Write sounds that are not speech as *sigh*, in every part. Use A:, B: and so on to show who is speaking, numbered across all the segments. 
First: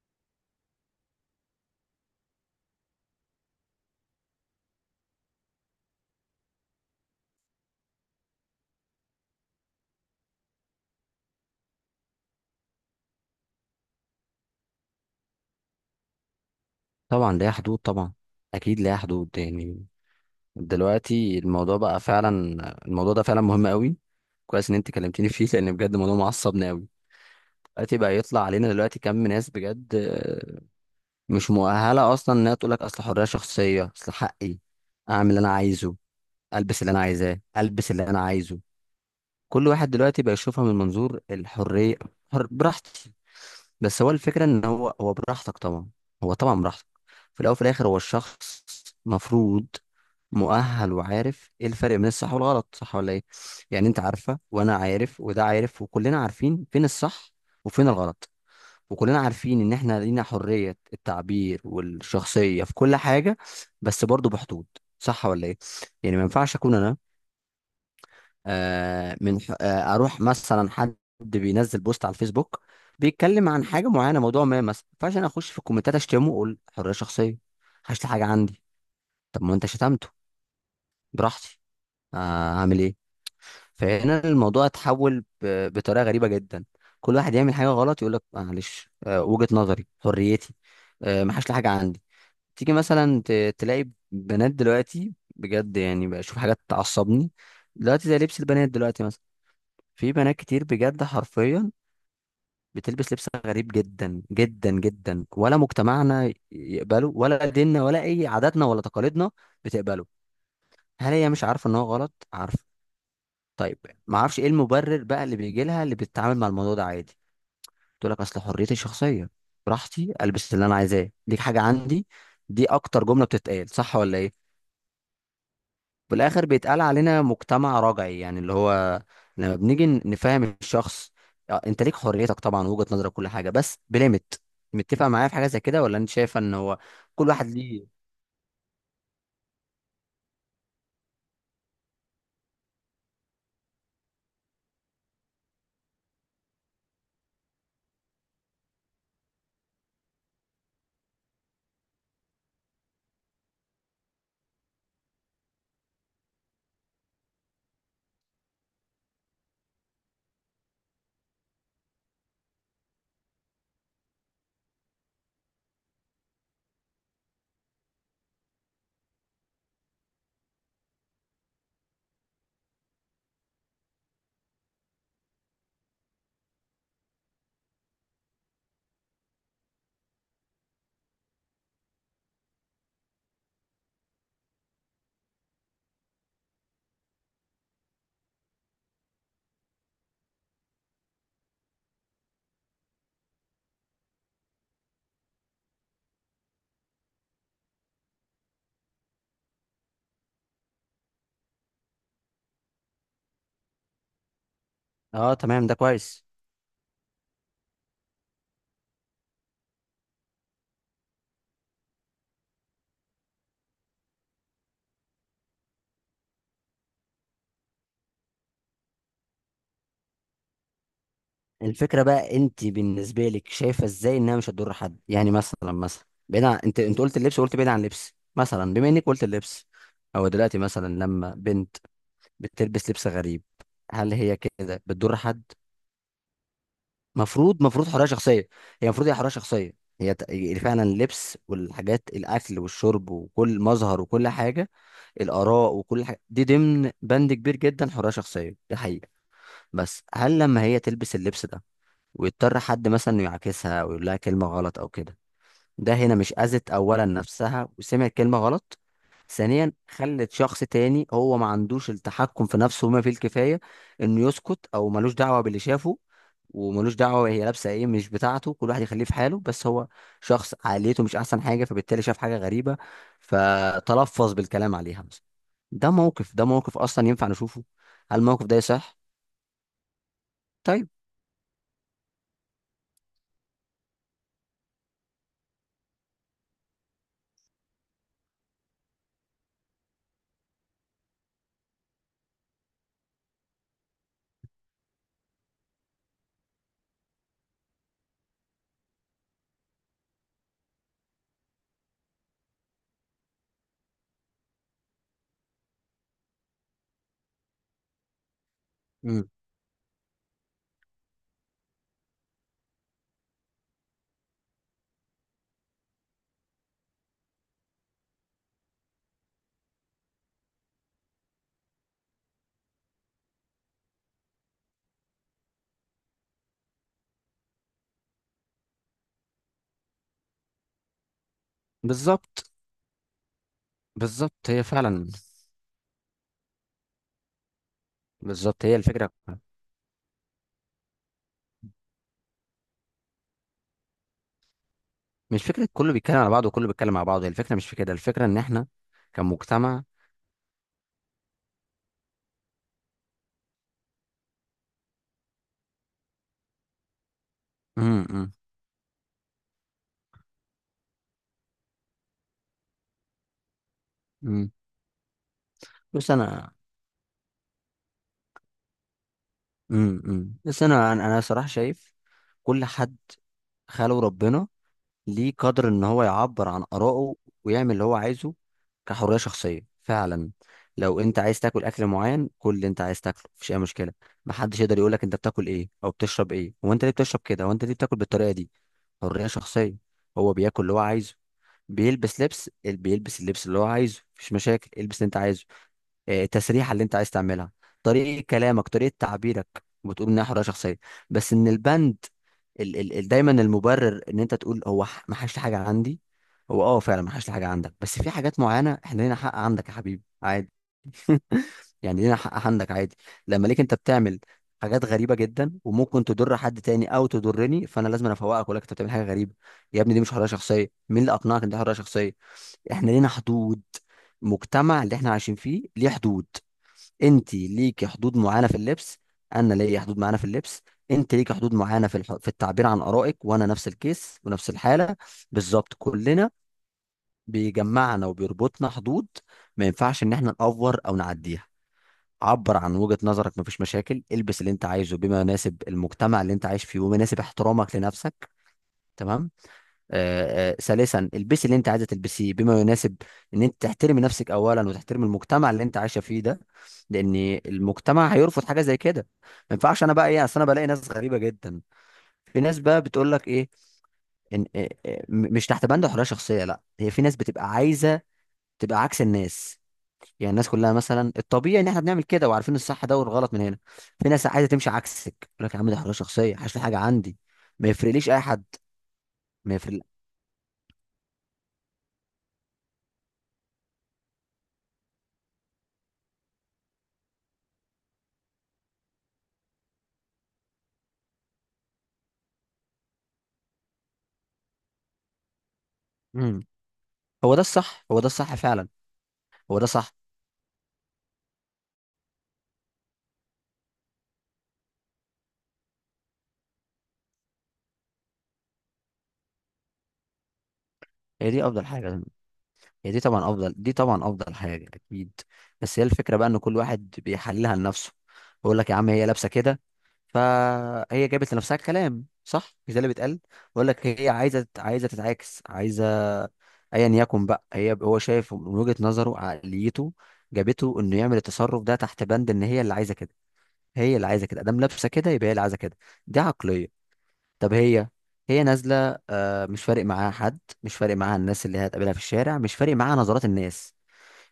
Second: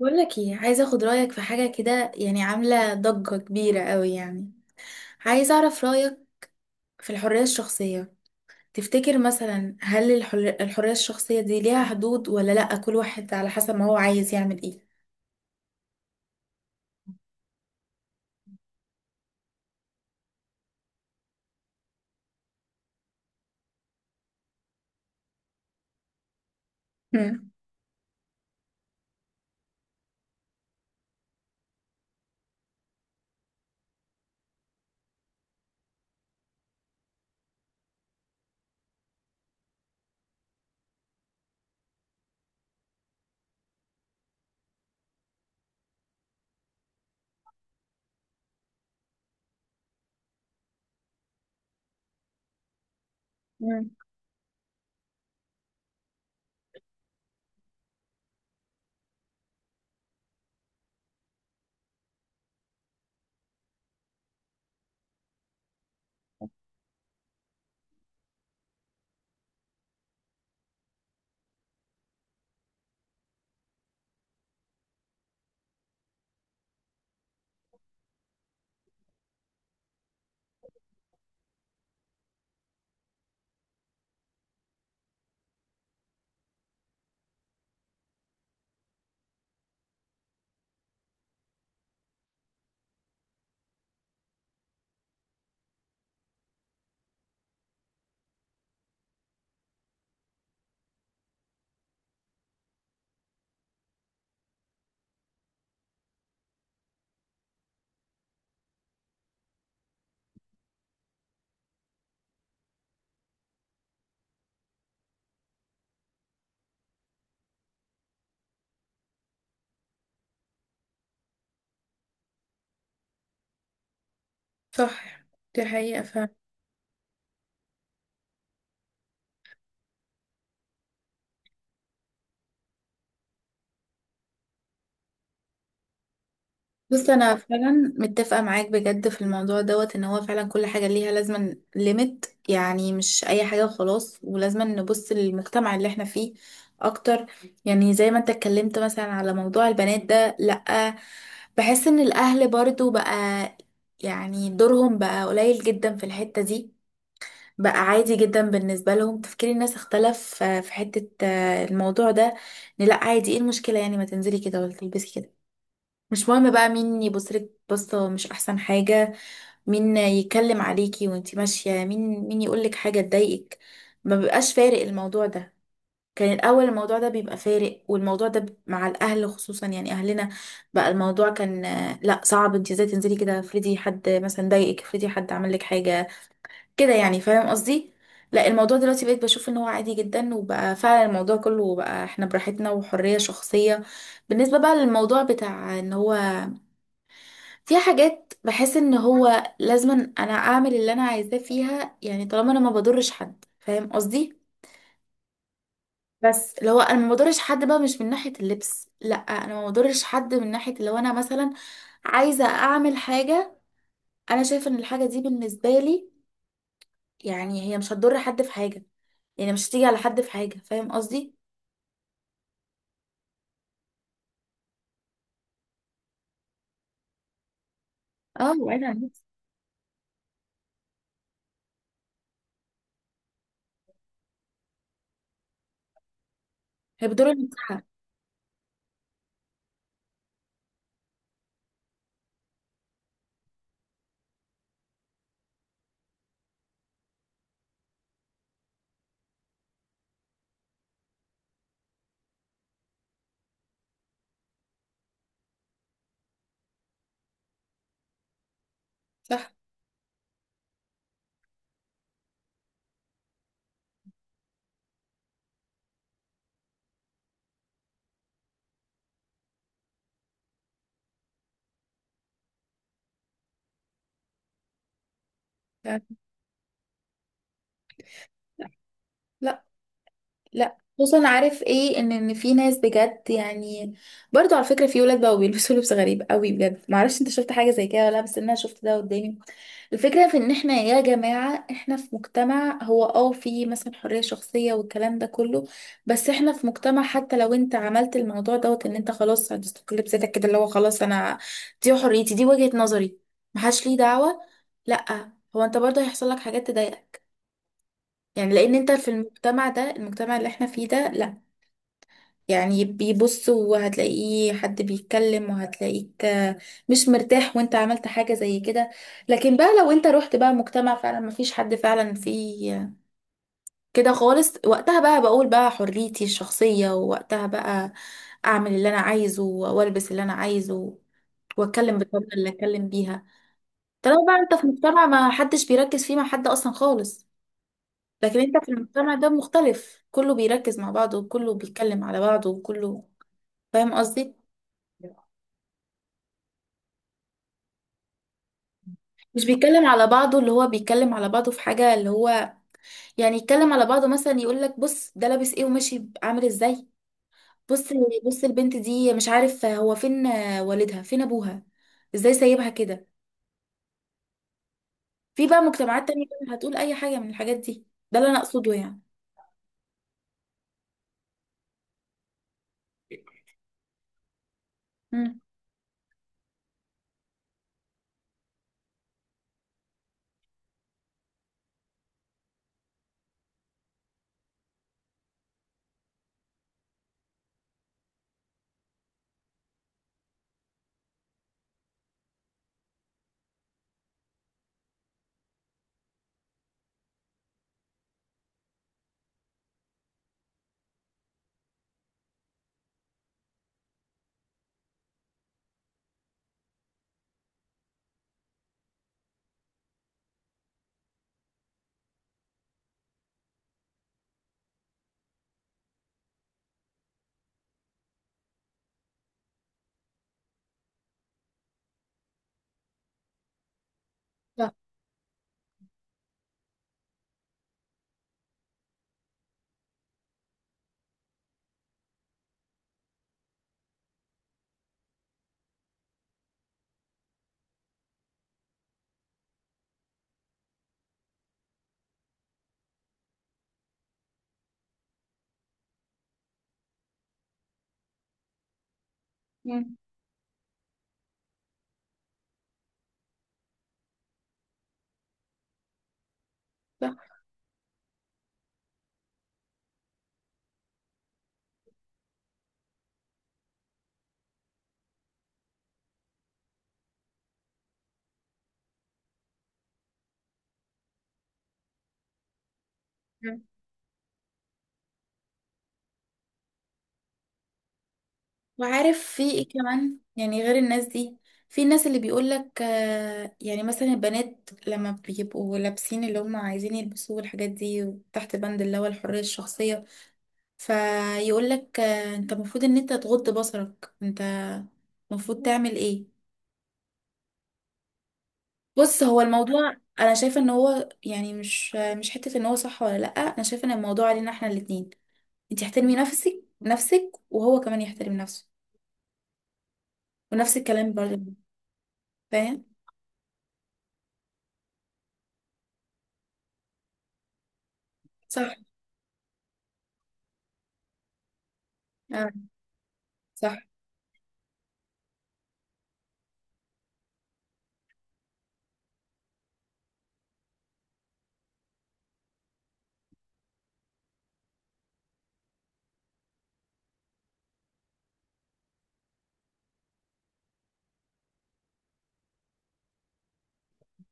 A: بقول لك ايه، عايزه اخد رايك في حاجه كده، يعني عامله ضجه كبيره قوي. يعني عايزه اعرف رايك في الحريه الشخصيه. تفتكر مثلا، هل الحريه الشخصيه دي ليها حدود ولا لا، كل واحد على حسب ما هو عايز يعمل ايه؟
B: طبعا ليها حدود، طبعا اكيد ليها حدود. يعني دلوقتي الموضوع بقى فعلا، الموضوع ده فعلا مهم قوي. كويس ان انت كلمتيني فيه لان بجد الموضوع معصبني قوي.
A: مم.
B: دلوقتي بقى يطلع علينا دلوقتي كم ناس بجد، مش مؤهله اصلا انها تقول لك اصل حريه شخصيه، اصل حقي اعمل اللي انا عايزه، البس اللي انا عايزاه، البس اللي انا عايزه. كل واحد دلوقتي بقى يشوفها من منظور الحرية، حر براحتي. بس هو الفكرة ان هو براحتك طبعا، هو طبعا براحتك. في الاول وفي الاخر هو الشخص مفروض مؤهل وعارف ايه الفرق بين الصح والغلط، صح ولا ايه؟ يعني
A: مم.
B: انت عارفة وانا عارف وده عارف وكلنا عارفين فين الصح وفين الغلط، وكلنا عارفين ان احنا لينا حرية التعبير والشخصية في كل حاجة، بس برضو بحدود، صح ولا ايه؟ يعني ما ينفعش اكون انا، آه، من ح- آه، اروح مثلا حد بينزل بوست على الفيسبوك بيتكلم عن حاجه معينه، موضوع ما مثلا، فعشان اخش في الكومنتات اشتمه واقول حريه شخصيه، هشتم حاجه عندي. طب ما انت شتمته براحتي، هعمل ايه؟ فهنا الموضوع اتحول بطريقه غريبه جدا. كل واحد يعمل حاجه غلط يقول لك معلش، وجهه نظري، حريتي، ما حاش لي حاجه عندي. تيجي مثلا تلاقي بنات دلوقتي بجد، يعني بشوف حاجات تعصبني. دلوقتي زي لبس البنات دلوقتي مثلا، في بنات كتير بجد حرفيا بتلبس لبس غريب جدا جدا جدا، ولا مجتمعنا يقبله ولا ديننا ولا اي عاداتنا ولا تقاليدنا بتقبله. هل هي مش عارفه ان هو غلط؟ عارفه. طيب، ما اعرفش ايه المبرر بقى اللي بيجي لها اللي بتتعامل مع الموضوع ده عادي، تقول لك اصل حريتي الشخصيه، براحتي البس اللي انا عايزاه، دي حاجه عندي. دي اكتر جمله بتتقال، صح ولا ايه؟
A: صح، دي حقيقه.
B: بالاخر بيتقال علينا مجتمع رجعي، يعني اللي هو لما بنيجي نفهم الشخص، انت ليك حريتك طبعا، وجهة نظرك، كل حاجه، بس بليمت. متفق معايا في حاجه زي كده ولا انت شايفه ان هو
A: بص،
B: كل
A: انا
B: واحد ليه؟
A: فعلا متفقه معاك بجد في الموضوع دوت، ان هو فعلا كل حاجه ليها لازما ليميت، يعني مش اي حاجه وخلاص، ولازما نبص للمجتمع اللي احنا فيه اكتر. يعني زي ما انت اتكلمت مثلا على موضوع البنات ده، لا، بحس ان الاهل برضو بقى، يعني دورهم بقى قليل جدا في الحته دي. بقى عادي جدا بالنسبه لهم، تفكير الناس اختلف، في حته، الموضوع ده إن لا عادي، ايه المشكله يعني ما تنزلي كده ولا تلبسي كده، مش مهم بقى مين يبصلك بصة، مش أحسن حاجة مين يتكلم عليكي وانتي ماشية، مين مين يقولك حاجة تضايقك، ما بيبقاش فارق الموضوع ده. كان الأول الموضوع ده بيبقى فارق، والموضوع ده مع الأهل خصوصا، يعني أهلنا بقى الموضوع كان، لا صعب انتي ازاي تنزلي كده، افرضي حد مثلا ضايقك، افرضي حد عمل لك حاجة كده، يعني فاهم قصدي. لا الموضوع دلوقتي بقيت بشوف ان هو عادي جدا، وبقى فعلا الموضوع كله بقى احنا براحتنا وحرية شخصية. بالنسبة بقى للموضوع بتاع ان هو، في حاجات بحس ان هو لازما انا اعمل اللي انا عايزاه فيها، يعني طالما انا ما بضرش حد فاهم قصدي.
B: اه تمام، ده كويس.
A: بس اللي هو انا ما بضرش حد بقى مش من ناحية اللبس، لا انا ما بضرش حد من ناحية لو انا مثلا عايزة اعمل حاجة، انا شايفة ان الحاجة دي بالنسبة لي يعني هي مش هتضر حد في حاجة، يعني مش هتيجي على حد في حاجة فاهم قصدي.
B: الفكره بقى انت بالنسبه لك شايفه ازاي انها مش هتضر حد؟ يعني مثلا، بعيد عن، انت قلت اللبس، وقلت بعيد عن اللبس،
A: اه
B: مثلا
A: بعيد
B: بما
A: عن
B: انك
A: اللبس.
B: قلت اللبس او دلوقتي مثلا لما بنت بتلبس لبس غريب، هل هي كده بتضر حد؟
A: هي بتضر
B: مفروض، مفروض
A: المساحة.
B: حريه شخصيه، هي المفروض هي حريه شخصيه. هي فعلا اللبس والحاجات، الاكل والشرب وكل مظهر وكل حاجه، الاراء وكل حاجه دي ضمن بند كبير جدا، حريه شخصيه، دي حقيقه. بس هل لما هي تلبس اللبس ده ويضطر حد مثلا إنه يعاكسها او يقول لها كلمه غلط او كده، ده هنا مش اذت اولا نفسها وسمعت كلمه غلط؟
A: صح.
B: ثانيا خلت شخص تاني هو ما عندوش التحكم في نفسه وما فيه الكفايه انه يسكت او ملوش دعوه باللي شافه، وملوش دعوه هي لابسه ايه، مش بتاعته، كل واحد يخليه في حاله، بس هو شخص عقليته مش احسن حاجه، فبالتالي شاف حاجه غريبه فتلفظ بالكلام عليها مثلا. ده
A: يعني
B: موقف، ده موقف اصلا ينفع نشوفه؟ هل الموقف ده
A: صح.
B: يصح؟
A: لا. لا
B: طيب.
A: خصوصا، عارف ايه، ان في ناس بجد يعني. برضو على فكره، في ولاد بقوا بيلبسوا لبس غريب قوي بجد، معرفش انت شفت حاجه زي كده ولا لا، بس انا شفت ده قدامي. الفكره في ان احنا يا جماعه احنا في مجتمع، هو اه في مثلا حريه شخصيه والكلام ده كله، بس احنا في مجتمع، حتى لو انت عملت الموضوع دوت ان انت خلاص هتستقل بذاتك كده اللي هو خلاص انا، دي حريتي دي وجهه نظري، محدش ليه دعوه، لا هو انت برضه هيحصل لك حاجات تضايقك. يعني لان انت في
B: مم.
A: المجتمع ده، المجتمع اللي احنا فيه ده لا، يعني بيبص، وهتلاقيه حد بيتكلم، وهتلاقيك مش مرتاح، وانت عملت حاجة زي كده. لكن بقى لو انت رحت بقى مجتمع فعلا مفيش حد فعلا فيه كده خالص، وقتها بقى بقول بقى حريتي الشخصية، ووقتها بقى اعمل اللي انا عايزه، والبس اللي انا عايزه، واتكلم بالطريقة اللي
B: بالظبط،
A: اتكلم بيها. طالما
B: بالظبط
A: بقى انت
B: هي
A: في مجتمع
B: فعلا.
A: ما حدش بيركز فيه مع حد اصلا خالص، لكن انت
B: بالظبط
A: في
B: هي الفكره.
A: المجتمع ده مختلف، كله بيركز مع بعضه، وكله بيتكلم على بعضه، وكله فاهم قصدي.
B: مش فكره كله بيتكلم على بعضه وكله بيتكلم على بعضه، هي الفكره مش في كده، الفكره ان احنا
A: مش
B: كمجتمع.
A: بيتكلم على بعضه اللي هو بيتكلم على بعضه في حاجة، اللي هو يعني يتكلم على بعضه، مثلا يقول لك بص ده لابس ايه وماشي عامل ازاي، بص
B: امم امم
A: بص البنت دي مش عارف هو فين والدها، فين ابوها، ازاي سايبها كده.
B: أمم.
A: في بقى مجتمعات
B: بس
A: تانية
B: انا.
A: هتقول اي حاجة من الحاجات دي، ده اللي انا اقصده يعني.
B: بس انا انا أنا صراحه شايف كل حد خاله ربنا ليه
A: امم.
B: قدر ان هو يعبر عن آرائه ويعمل اللي هو عايزه كحرية شخصية فعلا. لو انت عايز تاكل اكل معين، كل اللي انت عايز تاكله مفيش اي مشكلة. محدش يقدر يقولك انت بتاكل ايه او بتشرب ايه، هو انت ليه بتشرب كده، هو انت ليه بتاكل بالطريقة دي؟ حرية شخصية، هو بياكل اللي هو عايزه، بيلبس اللبس اللي هو عايزه، مفيش مشاكل، البس اللي انت عايزه، التسريحه اللي انت عايز تعملها، طريقه كلامك، طريقه تعبيرك، بتقول انها حريه شخصيه. بس ان البند، ال ال ال دايما المبرر ان انت تقول هو ما حاش حاجه عندي. هو اه فعلا ما حاش حاجه عندك، بس في حاجات معينه احنا لينا حق عندك يا حبيبي عادي. *laughs* يعني لينا حق عندك عادي. لما ليك انت بتعمل حاجات غريبه جدا وممكن تضر حد تاني او تضرني، فانا لازم أنا افوقك ولا انت بتعمل حاجه غريبه. يا ابني دي مش حريه شخصيه، مين اللي اقنعك ان دي حريه شخصيه؟ احنا لينا حدود،
A: صح.
B: مجتمع اللي احنا عايشين فيه ليه حدود. انت ليكي حدود معينه في اللبس، انا ليا حدود معينه في اللبس، انت ليكي حدود معينه في في التعبير عن ارائك، وانا نفس الكيس ونفس الحاله. بالظبط كلنا بيجمعنا وبيربطنا حدود، ما ينفعش ان احنا نأفور او نعديها. عبر عن وجهة نظرك، مفيش مشاكل، البس اللي انت عايزه بما يناسب المجتمع اللي انت عايش فيه وما يناسب احترامك لنفسك. تمام.
A: امم.
B: ثالثا البسي اللي انت عايزه تلبسيه بما يناسب ان انت تحترمي نفسك اولا وتحترمي المجتمع اللي انت عايشه فيه ده. لان المجتمع هيرفض حاجه زي كده. ما ينفعش انا بقى ايه، اصل انا بلاقي ناس غريبه جدا، في ناس بقى بتقول لك ايه؟ ان إيه- إيه، م- مش تحت بند حريه شخصيه، لا هي في ناس بتبقى عايزه تبقى عكس الناس. يعني الناس كلها مثلا الطبيعي ان احنا بنعمل كده وعارفين الصح ده والغلط من
A: صح.
B: هنا، في ناس عايزه تمشي عكسك، يقول لك يا عم ده حريه شخصيه، حاش في حاجه عندي، ما يفرقليش اي حد،
A: وعارف في
B: ما
A: ايه
B: يفرق.
A: كمان يعني غير الناس دي، في الناس اللي بيقولك يعني مثلا البنات لما بيبقوا لابسين اللي هم عايزين يلبسوه والحاجات دي تحت بند اللي هو الحرية الشخصية، فيقولك انت المفروض ان انت تغض بصرك، انت المفروض تعمل ايه.
B: مم. هو ده الصح، هو ده الصح فعلا.
A: بص هو
B: هو ده صح،
A: الموضوع انا شايفة ان هو، يعني مش حتة ان هو صح ولا لأ، انا شايفة ان الموضوع علينا احنا الاتنين، انت احترمي نفسك، وهو كمان يحترم نفسه، ونفس الكلام
B: هي
A: برضه
B: دي افضل حاجه.
A: فاهم.
B: هي دي طبعا افضل، دي طبعا افضل حاجه اكيد. بس هي الفكره بقى ان كل واحد بيحللها لنفسه، بيقول لك
A: صح.
B: يا عم هي لابسه كده فهي جابت لنفسها الكلام،
A: آه.
B: صح؟ مش ده اللي بيتقال؟ بيقول
A: صح.
B: لك هي عايزه تتعاكس، عايزه ايا يكن بقى، هي هو شايف من وجهه نظره عقليته جابته انه يعمل التصرف ده تحت بند ان هي اللي عايزه كده، هي اللي عايزه كده، ادام لابسه كده يبقى هي اللي عايزه كده. دي عقليه. طب هي نازله، مش فارق معاها حد، مش فارق معاها الناس اللي هتقابلها في الشارع، مش فارق معاها نظرات الناس،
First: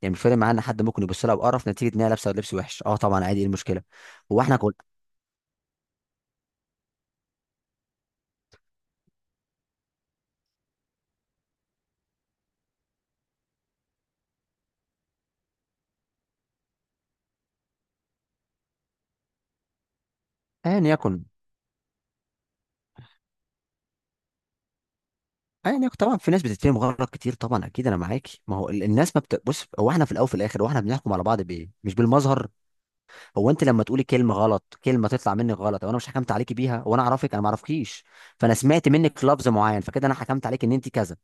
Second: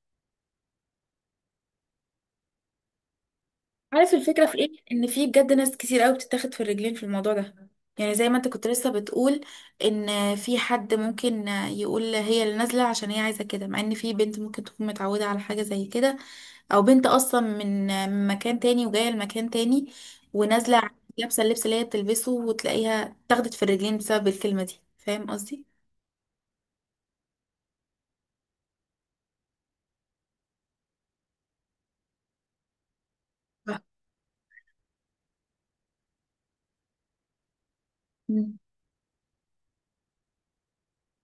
B: يعني مش فارق معاها ان حد ممكن يبص لها بقرف نتيجه ان هي لابسه لبس وحش، اه طبعا عادي ايه المشكله.
A: عارف
B: هو
A: الفكرة
B: احنا
A: في ايه،
B: كل
A: ان في بجد ناس كتير قوي بتتاخد في الرجلين في الموضوع ده. يعني زي ما انت كنت لسه بتقول، ان في حد ممكن يقول هي اللي نازلة عشان هي عايزة كده، مع ان في بنت ممكن تكون متعودة على حاجة زي كده، او بنت اصلا من مكان تاني وجاية لمكان تاني،
B: ايا
A: ونازلة
B: يكن
A: لابسة اللبس اللي هي بتلبسه، وتلاقيها اتاخدت في الرجلين بسبب الكلمة دي، فاهم قصدي؟
B: ايا يكن طبعا في ناس بتتفهم غلط كتير طبعا اكيد، انا معاكي. ما هو ال- الناس ما بت... بص هو احنا في الاول وفي الاخر هو احنا بنحكم على بعض بايه، مش بالمظهر. هو انت
A: صح.
B: لما تقولي كلمه غلط، كلمه تطلع منك غلط او انا مش حكمت عليكي بيها وانا اعرفك، انا ما اعرفكيش، فانا
A: مم.
B: سمعت منك لفظ معين، فكده انا حكمت عليك ان انت كذا.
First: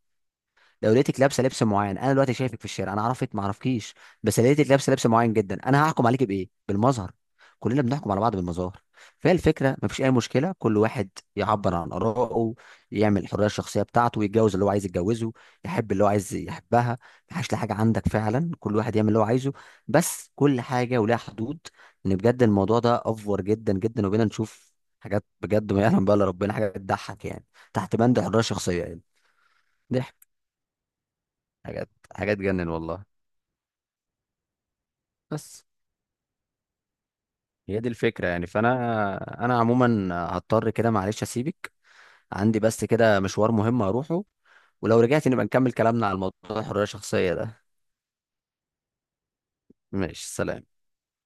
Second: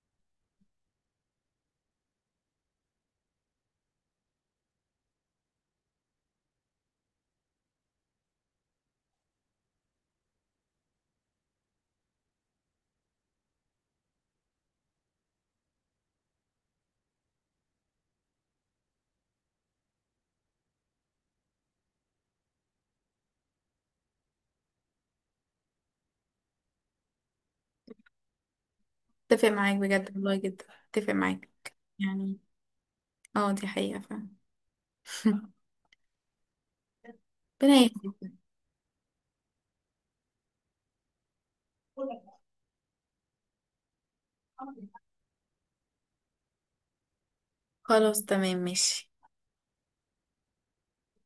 B: لو لقيتك لابسه لبس معين، انا دلوقتي شايفك في الشارع انا عرفت ما عرفكيش، بس لقيتك لابسه لبس معين جدا، انا هحكم عليك بايه؟ بالمظهر. كلنا بنحكم على بعض بالمظاهر. فهي الفكره ما فيش اي مشكله، كل واحد يعبر عن ارائه، يعمل الحريه الشخصيه بتاعته، يتجوز اللي هو عايز يتجوزه، يحب اللي هو عايز يحبها، ما حاجه عندك فعلا، كل واحد يعمل اللي هو عايزه، بس كل حاجه ولها حدود. ان بجد الموضوع ده افور جدا جدا، وبينا نشوف حاجات بجد ما يعلم بقى الا ربنا، حاجه بتضحك يعني تحت بند الحريه الشخصيه يعني.
A: اتفق معاك بجد
B: ضحك
A: والله جدا، اتفق معاك
B: حاجات حاجات
A: يعني.
B: تجنن والله.
A: اه دي حقيقة فعلا. *laughs*
B: بس
A: ربنا
B: هي دي
A: يهديك.
B: الفكرة يعني، فأنا عموما هضطر كده معلش أسيبك، عندي بس كده مشوار مهم أروحه، ولو رجعت نبقى نكمل كلامنا على الموضوع الحرية الشخصية ده.
A: خلاص تمام ماشي.
B: ماشي سلام.